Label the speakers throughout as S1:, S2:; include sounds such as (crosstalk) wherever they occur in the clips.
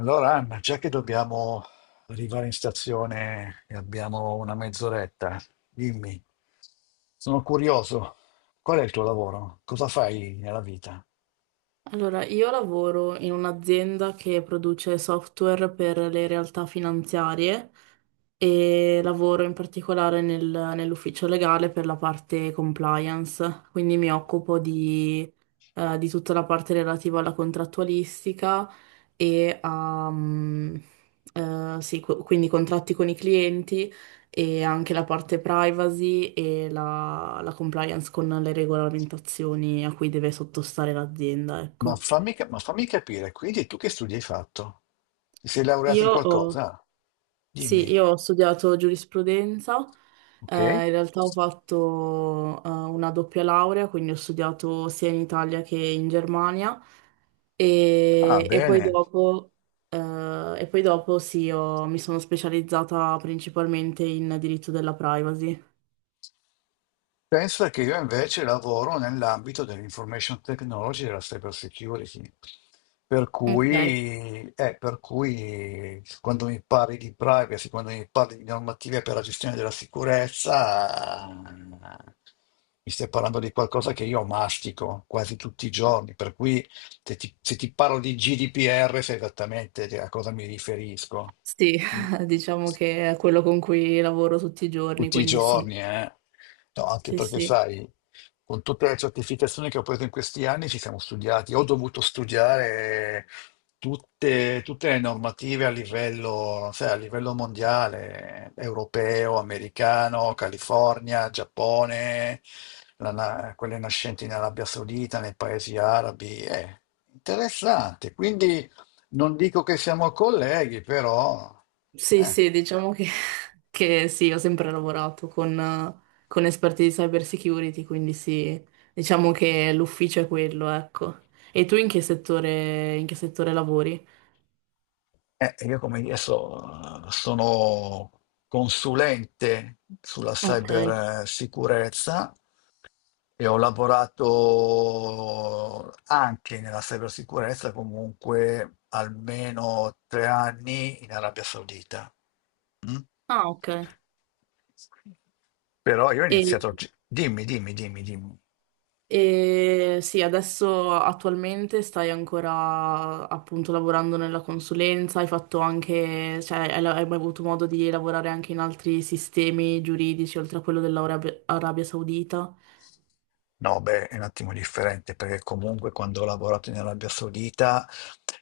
S1: Allora, Anna, già che dobbiamo arrivare in stazione e abbiamo una mezz'oretta, dimmi, sono curioso, qual è il tuo lavoro? Cosa fai nella vita?
S2: Allora, io lavoro in un'azienda che produce software per le realtà finanziarie e lavoro in particolare nell'ufficio legale per la parte compliance, quindi mi occupo di tutta la parte relativa alla contrattualistica e a, mm, sì, qu- quindi contratti con i clienti e anche la parte privacy e la compliance con le regolamentazioni a cui deve sottostare l'azienda, ecco.
S1: Ma fammi capire, quindi tu che studi hai fatto? Ti sei laureato in
S2: Io ho,
S1: qualcosa?
S2: sì,
S1: Dimmi,
S2: io ho studiato giurisprudenza,
S1: ok?
S2: in realtà ho fatto una doppia laurea, quindi ho studiato sia in Italia che in Germania
S1: Ah,
S2: e poi
S1: bene.
S2: dopo, eh, e poi dopo sì, mi sono specializzata principalmente in diritto della privacy.
S1: Pensa che io invece lavoro nell'ambito dell'information technology e della cyber security,
S2: Ok,
S1: per cui quando mi parli di privacy, quando mi parli di normative per la gestione della sicurezza, mi stai parlando di qualcosa che io mastico quasi tutti i giorni, per cui se ti parlo di GDPR sai esattamente a cosa mi riferisco.
S2: sì,
S1: Mm.
S2: (laughs) diciamo che è quello con cui lavoro tutti i giorni,
S1: Tutti i
S2: quindi sì,
S1: giorni, eh. No, anche
S2: sì,
S1: perché
S2: sì.
S1: sai, con tutte le certificazioni che ho preso in questi anni ci siamo studiati, ho dovuto studiare tutte le normative a livello, sai, a livello mondiale, europeo, americano, California, Giappone, la na- quelle nascenti in Arabia Saudita, nei paesi arabi. È interessante, quindi non dico che siamo colleghi, però...
S2: Sì,
S1: eh.
S2: sì, (laughs) che sì, ho sempre lavorato con esperti di cyber security, quindi sì, diciamo che l'ufficio è quello, ecco. E tu in che settore lavori?
S1: Io come dire, sono consulente sulla
S2: Ok.
S1: cybersicurezza e ho lavorato anche nella cybersicurezza comunque almeno 3 anni in Arabia Saudita. Mm?
S2: Ah, ok.
S1: Però io ho
S2: E,
S1: iniziato... Dimmi, dimmi, dimmi, dimmi.
S2: e sì, adesso attualmente stai ancora appunto lavorando nella consulenza, hai fatto anche, cioè hai mai avuto modo di lavorare anche in altri sistemi giuridici oltre a quello dell'Arabia Arabia Saudita?
S1: No, beh, è un attimo differente perché comunque quando ho lavorato in Arabia Saudita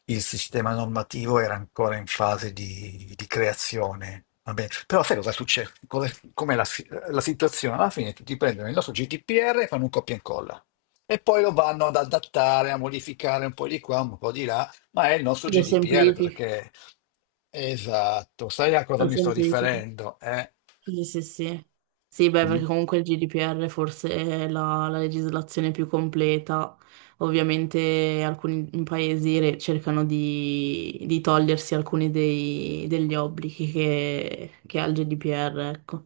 S1: il sistema normativo era ancora in fase di creazione. Va bene. Però sai cosa succede? Com'è la situazione? Alla fine tutti prendono il nostro GDPR e fanno un copia e incolla e poi lo vanno ad adattare, a modificare un po' di qua, un po' di là, ma è il nostro
S2: Lo
S1: GDPR
S2: semplifichi?
S1: perché... Esatto, sai a cosa
S2: Lo
S1: mi sto
S2: semplifica.
S1: riferendo? Eh?
S2: Sì, sì, sì. Sì, beh,
S1: Mm?
S2: perché comunque il GDPR forse è la legislazione più completa. Ovviamente alcuni paesi cercano di togliersi alcuni degli obblighi che ha il GDPR, ecco.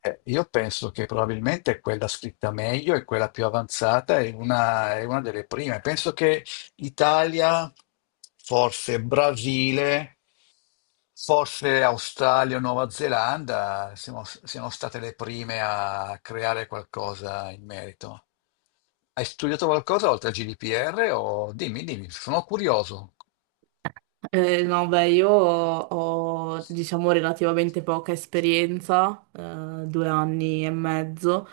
S1: Io penso che probabilmente quella scritta meglio e quella più avanzata è una, delle prime. Penso che Italia, forse Brasile, forse Australia o Nuova Zelanda siano state le prime a creare qualcosa in merito. Hai studiato qualcosa oltre al GDPR o dimmi, dimmi, sono curioso.
S2: No, beh, ho, diciamo, relativamente poca esperienza, due anni e mezzo.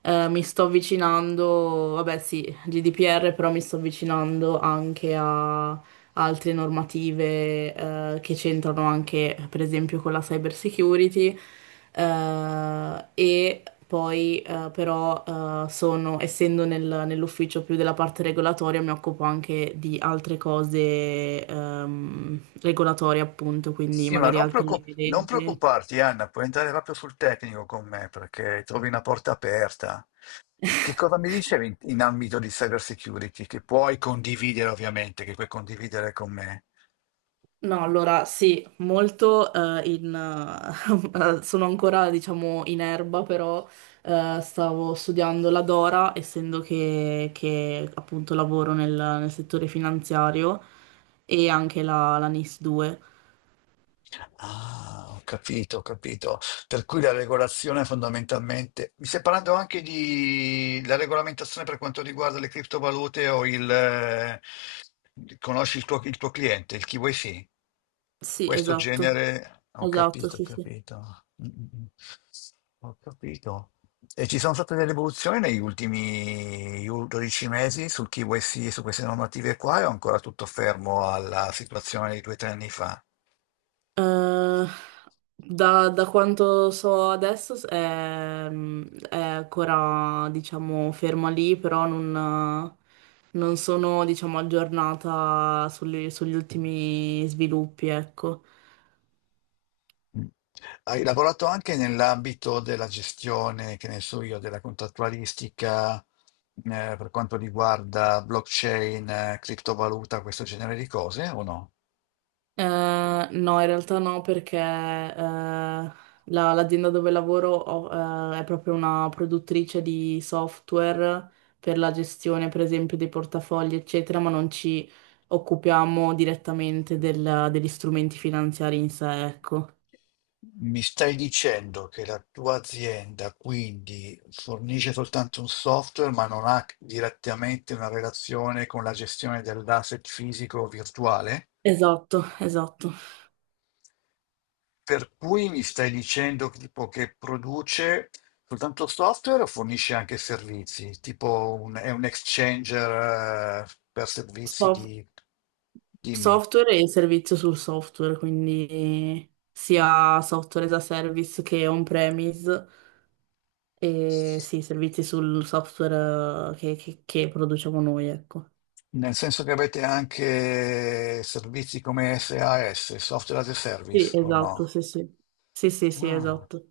S2: Mi sto avvicinando, vabbè, sì, GDPR, però mi sto avvicinando anche altre normative che c'entrano anche, per esempio, con la cyber security, e poi però sono, essendo nell'ufficio più della parte regolatoria, mi occupo anche di altre cose regolatorie, appunto, quindi
S1: Sì, ma
S2: magari altre linee
S1: non
S2: (laughs) guida.
S1: preoccuparti, Anna, puoi entrare proprio sul tecnico con me perché trovi una porta aperta. Che cosa mi dicevi in ambito di cyber security? Che puoi condividere, ovviamente, che puoi condividere con me.
S2: No, allora sì, molto (laughs) sono ancora, diciamo, in erba, però stavo studiando la Dora, essendo che, appunto lavoro nel settore finanziario e anche la NIS 2.
S1: Ah, ho capito, ho capito. Per cui la regolazione fondamentalmente... Mi stai parlando anche di la regolamentazione per quanto riguarda le criptovalute o il... conosci il tuo cliente, il KYC?
S2: Sì,
S1: Questo
S2: esatto,
S1: genere... Ho
S2: esatto,
S1: capito, ho
S2: sì, sì.
S1: capito. Mm, mm, mm. Ho capito. E ci sono state delle evoluzioni negli ultimi 12 mesi su KYC e su queste normative qua, e ho ancora tutto fermo alla situazione di 2 o 3 anni fa.
S2: Eh, Da quanto so adesso è ancora, diciamo, ferma lì, però non, non sono, diciamo, aggiornata sugli ultimi sviluppi, ecco.
S1: Mm. Hai lavorato anche nell'ambito della gestione, che ne so io, della contrattualistica, per quanto riguarda blockchain, criptovaluta, questo genere di cose, o no?
S2: No, in realtà no, perché l'azienda dove lavoro è proprio una produttrice di software per la gestione, per esempio, dei portafogli, eccetera, ma non ci occupiamo direttamente degli strumenti finanziari in sé, ecco.
S1: Mi stai dicendo che la tua azienda quindi fornisce soltanto un software, ma non ha direttamente una relazione con la gestione dell'asset fisico o virtuale?
S2: Esatto, esatto.
S1: Per cui mi stai dicendo che tipo che produce soltanto software o fornisce anche servizi? Tipo un- è un exchanger per servizi
S2: Sof-
S1: di... Dimmi.
S2: Software e servizio sul software, quindi sia software as a service che on-premise. E sì, servizi sul software eh, che produciamo noi, ecco.
S1: Nel senso che avete anche servizi come SaaS, Software as a
S2: Sì,
S1: Service, o
S2: esatto,
S1: no?
S2: sì, sì. Sì, sì, sì,
S1: Ah,
S2: esatto.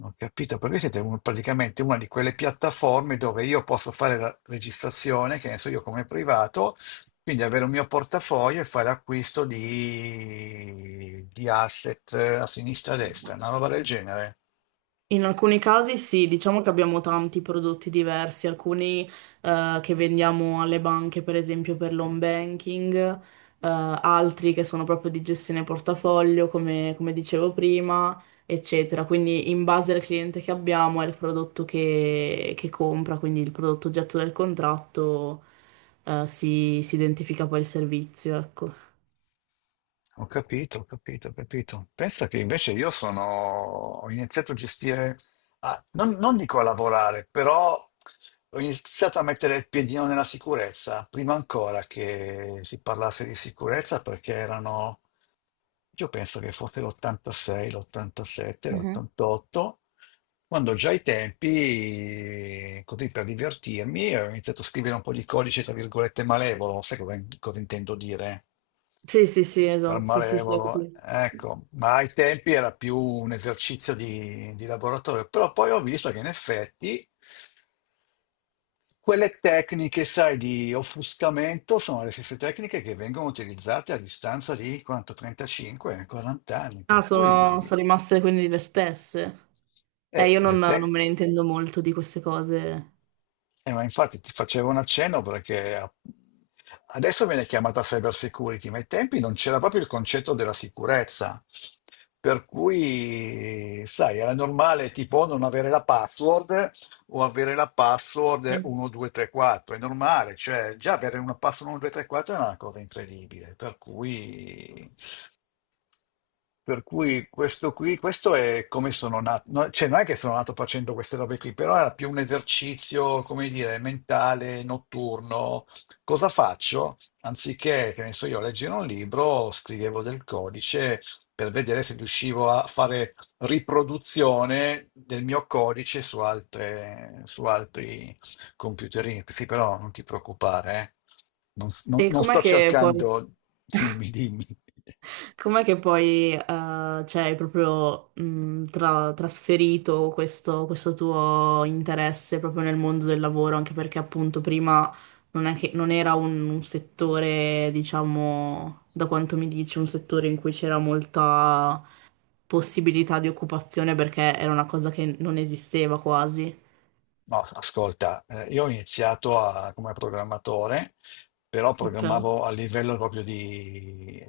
S1: ho capito, perché siete un- praticamente una di quelle piattaforme dove io posso fare la registrazione, che ne so io come privato, quindi avere un mio portafoglio e fare acquisto di asset a sinistra e a destra, una roba del genere.
S2: In alcuni casi sì, diciamo che abbiamo tanti prodotti diversi, alcuni che vendiamo alle banche, per esempio per l'home banking, altri che sono proprio di gestione portafoglio, come, come dicevo prima, eccetera. Quindi in base al cliente che abbiamo è il prodotto che compra, quindi il prodotto oggetto del contratto, si identifica poi il servizio, ecco.
S1: Ho capito, ho capito, ho capito. Pensa che invece ho iniziato a gestire, non dico a lavorare, però ho iniziato a mettere il piedino nella sicurezza, prima ancora che si parlasse di sicurezza, perché erano, io penso che fosse l'86, l'87,
S2: Mhm.
S1: l'88, quando già ai tempi, così per divertirmi, ho iniziato a scrivere un po' di codice, tra virgolette, malevolo, sai cosa, intendo dire?
S2: Sì, sì, sì,
S1: Per
S2: esatto, sì, sì, sì, ho
S1: malevolo,
S2: capito.
S1: ecco, ma ai tempi era più un esercizio di laboratorio, però poi ho visto che in effetti. Quelle tecniche, sai, di offuscamento sono le stesse tecniche che vengono utilizzate a distanza di quanto, 35-40 anni, per
S2: Ah, sono
S1: cui
S2: sono rimaste quindi le stesse.
S1: eh,
S2: Io non,
S1: le
S2: non
S1: te-
S2: me ne intendo molto di queste cose.
S1: ma infatti ti facevo un accenno perché adesso viene chiamata cyber security, ma ai tempi non c'era proprio il concetto della sicurezza. Per cui, sai, era normale tipo non avere la password o avere la password
S2: Mm.
S1: 1234. È normale, cioè già avere una password 1234 è una cosa incredibile, per cui questo qui, questo è come sono nato, no, cioè non è che sono nato facendo queste robe qui, però era più un esercizio, come dire, mentale, notturno. Cosa faccio? Anziché, che ne so io, leggere un libro, scrivevo del codice per vedere se riuscivo a fare riproduzione del mio codice su altri computerini. Sì, però non ti preoccupare, eh. Non, s- non-
S2: E
S1: non
S2: com'è
S1: sto
S2: che poi,
S1: cercando... Dimmi, dimmi.
S2: Com'è che poi cioè, hai proprio trasferito questo, questo tuo interesse proprio nel mondo del lavoro? Anche perché appunto prima non è che, non era un settore, diciamo, da quanto mi dici, un settore in cui c'era molta possibilità di occupazione perché era una cosa che non esisteva quasi.
S1: No, ascolta, io ho iniziato come programmatore, però
S2: Ok,
S1: programmavo a livello proprio di...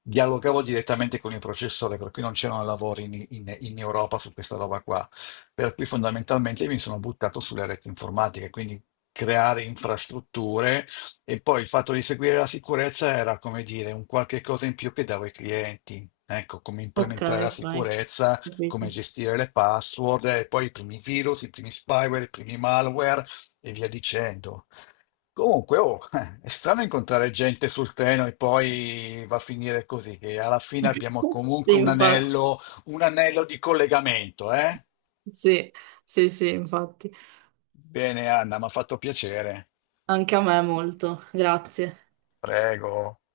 S1: dialogavo direttamente con il processore, per cui non c'erano lavori in Europa su questa roba qua. Per cui fondamentalmente mi sono buttato sulle reti informatiche, quindi creare infrastrutture e poi il fatto di seguire la sicurezza era, come dire, un qualche cosa in più che davo ai clienti. Ecco, come
S2: ok,
S1: implementare la
S2: ok.
S1: sicurezza come
S2: Capito.
S1: gestire le password, e poi i primi virus, i primi spyware, i primi malware e via dicendo. Comunque, oh, (laughs) è strano incontrare gente sul treno e poi va a finire così, che alla fine abbiamo
S2: Sì,
S1: comunque
S2: infatti,
S1: un anello di collegamento, eh?
S2: sì, sì, sì, infatti,
S1: Bene, Anna, mi ha fatto piacere.
S2: anche a me molto, grazie.
S1: Prego.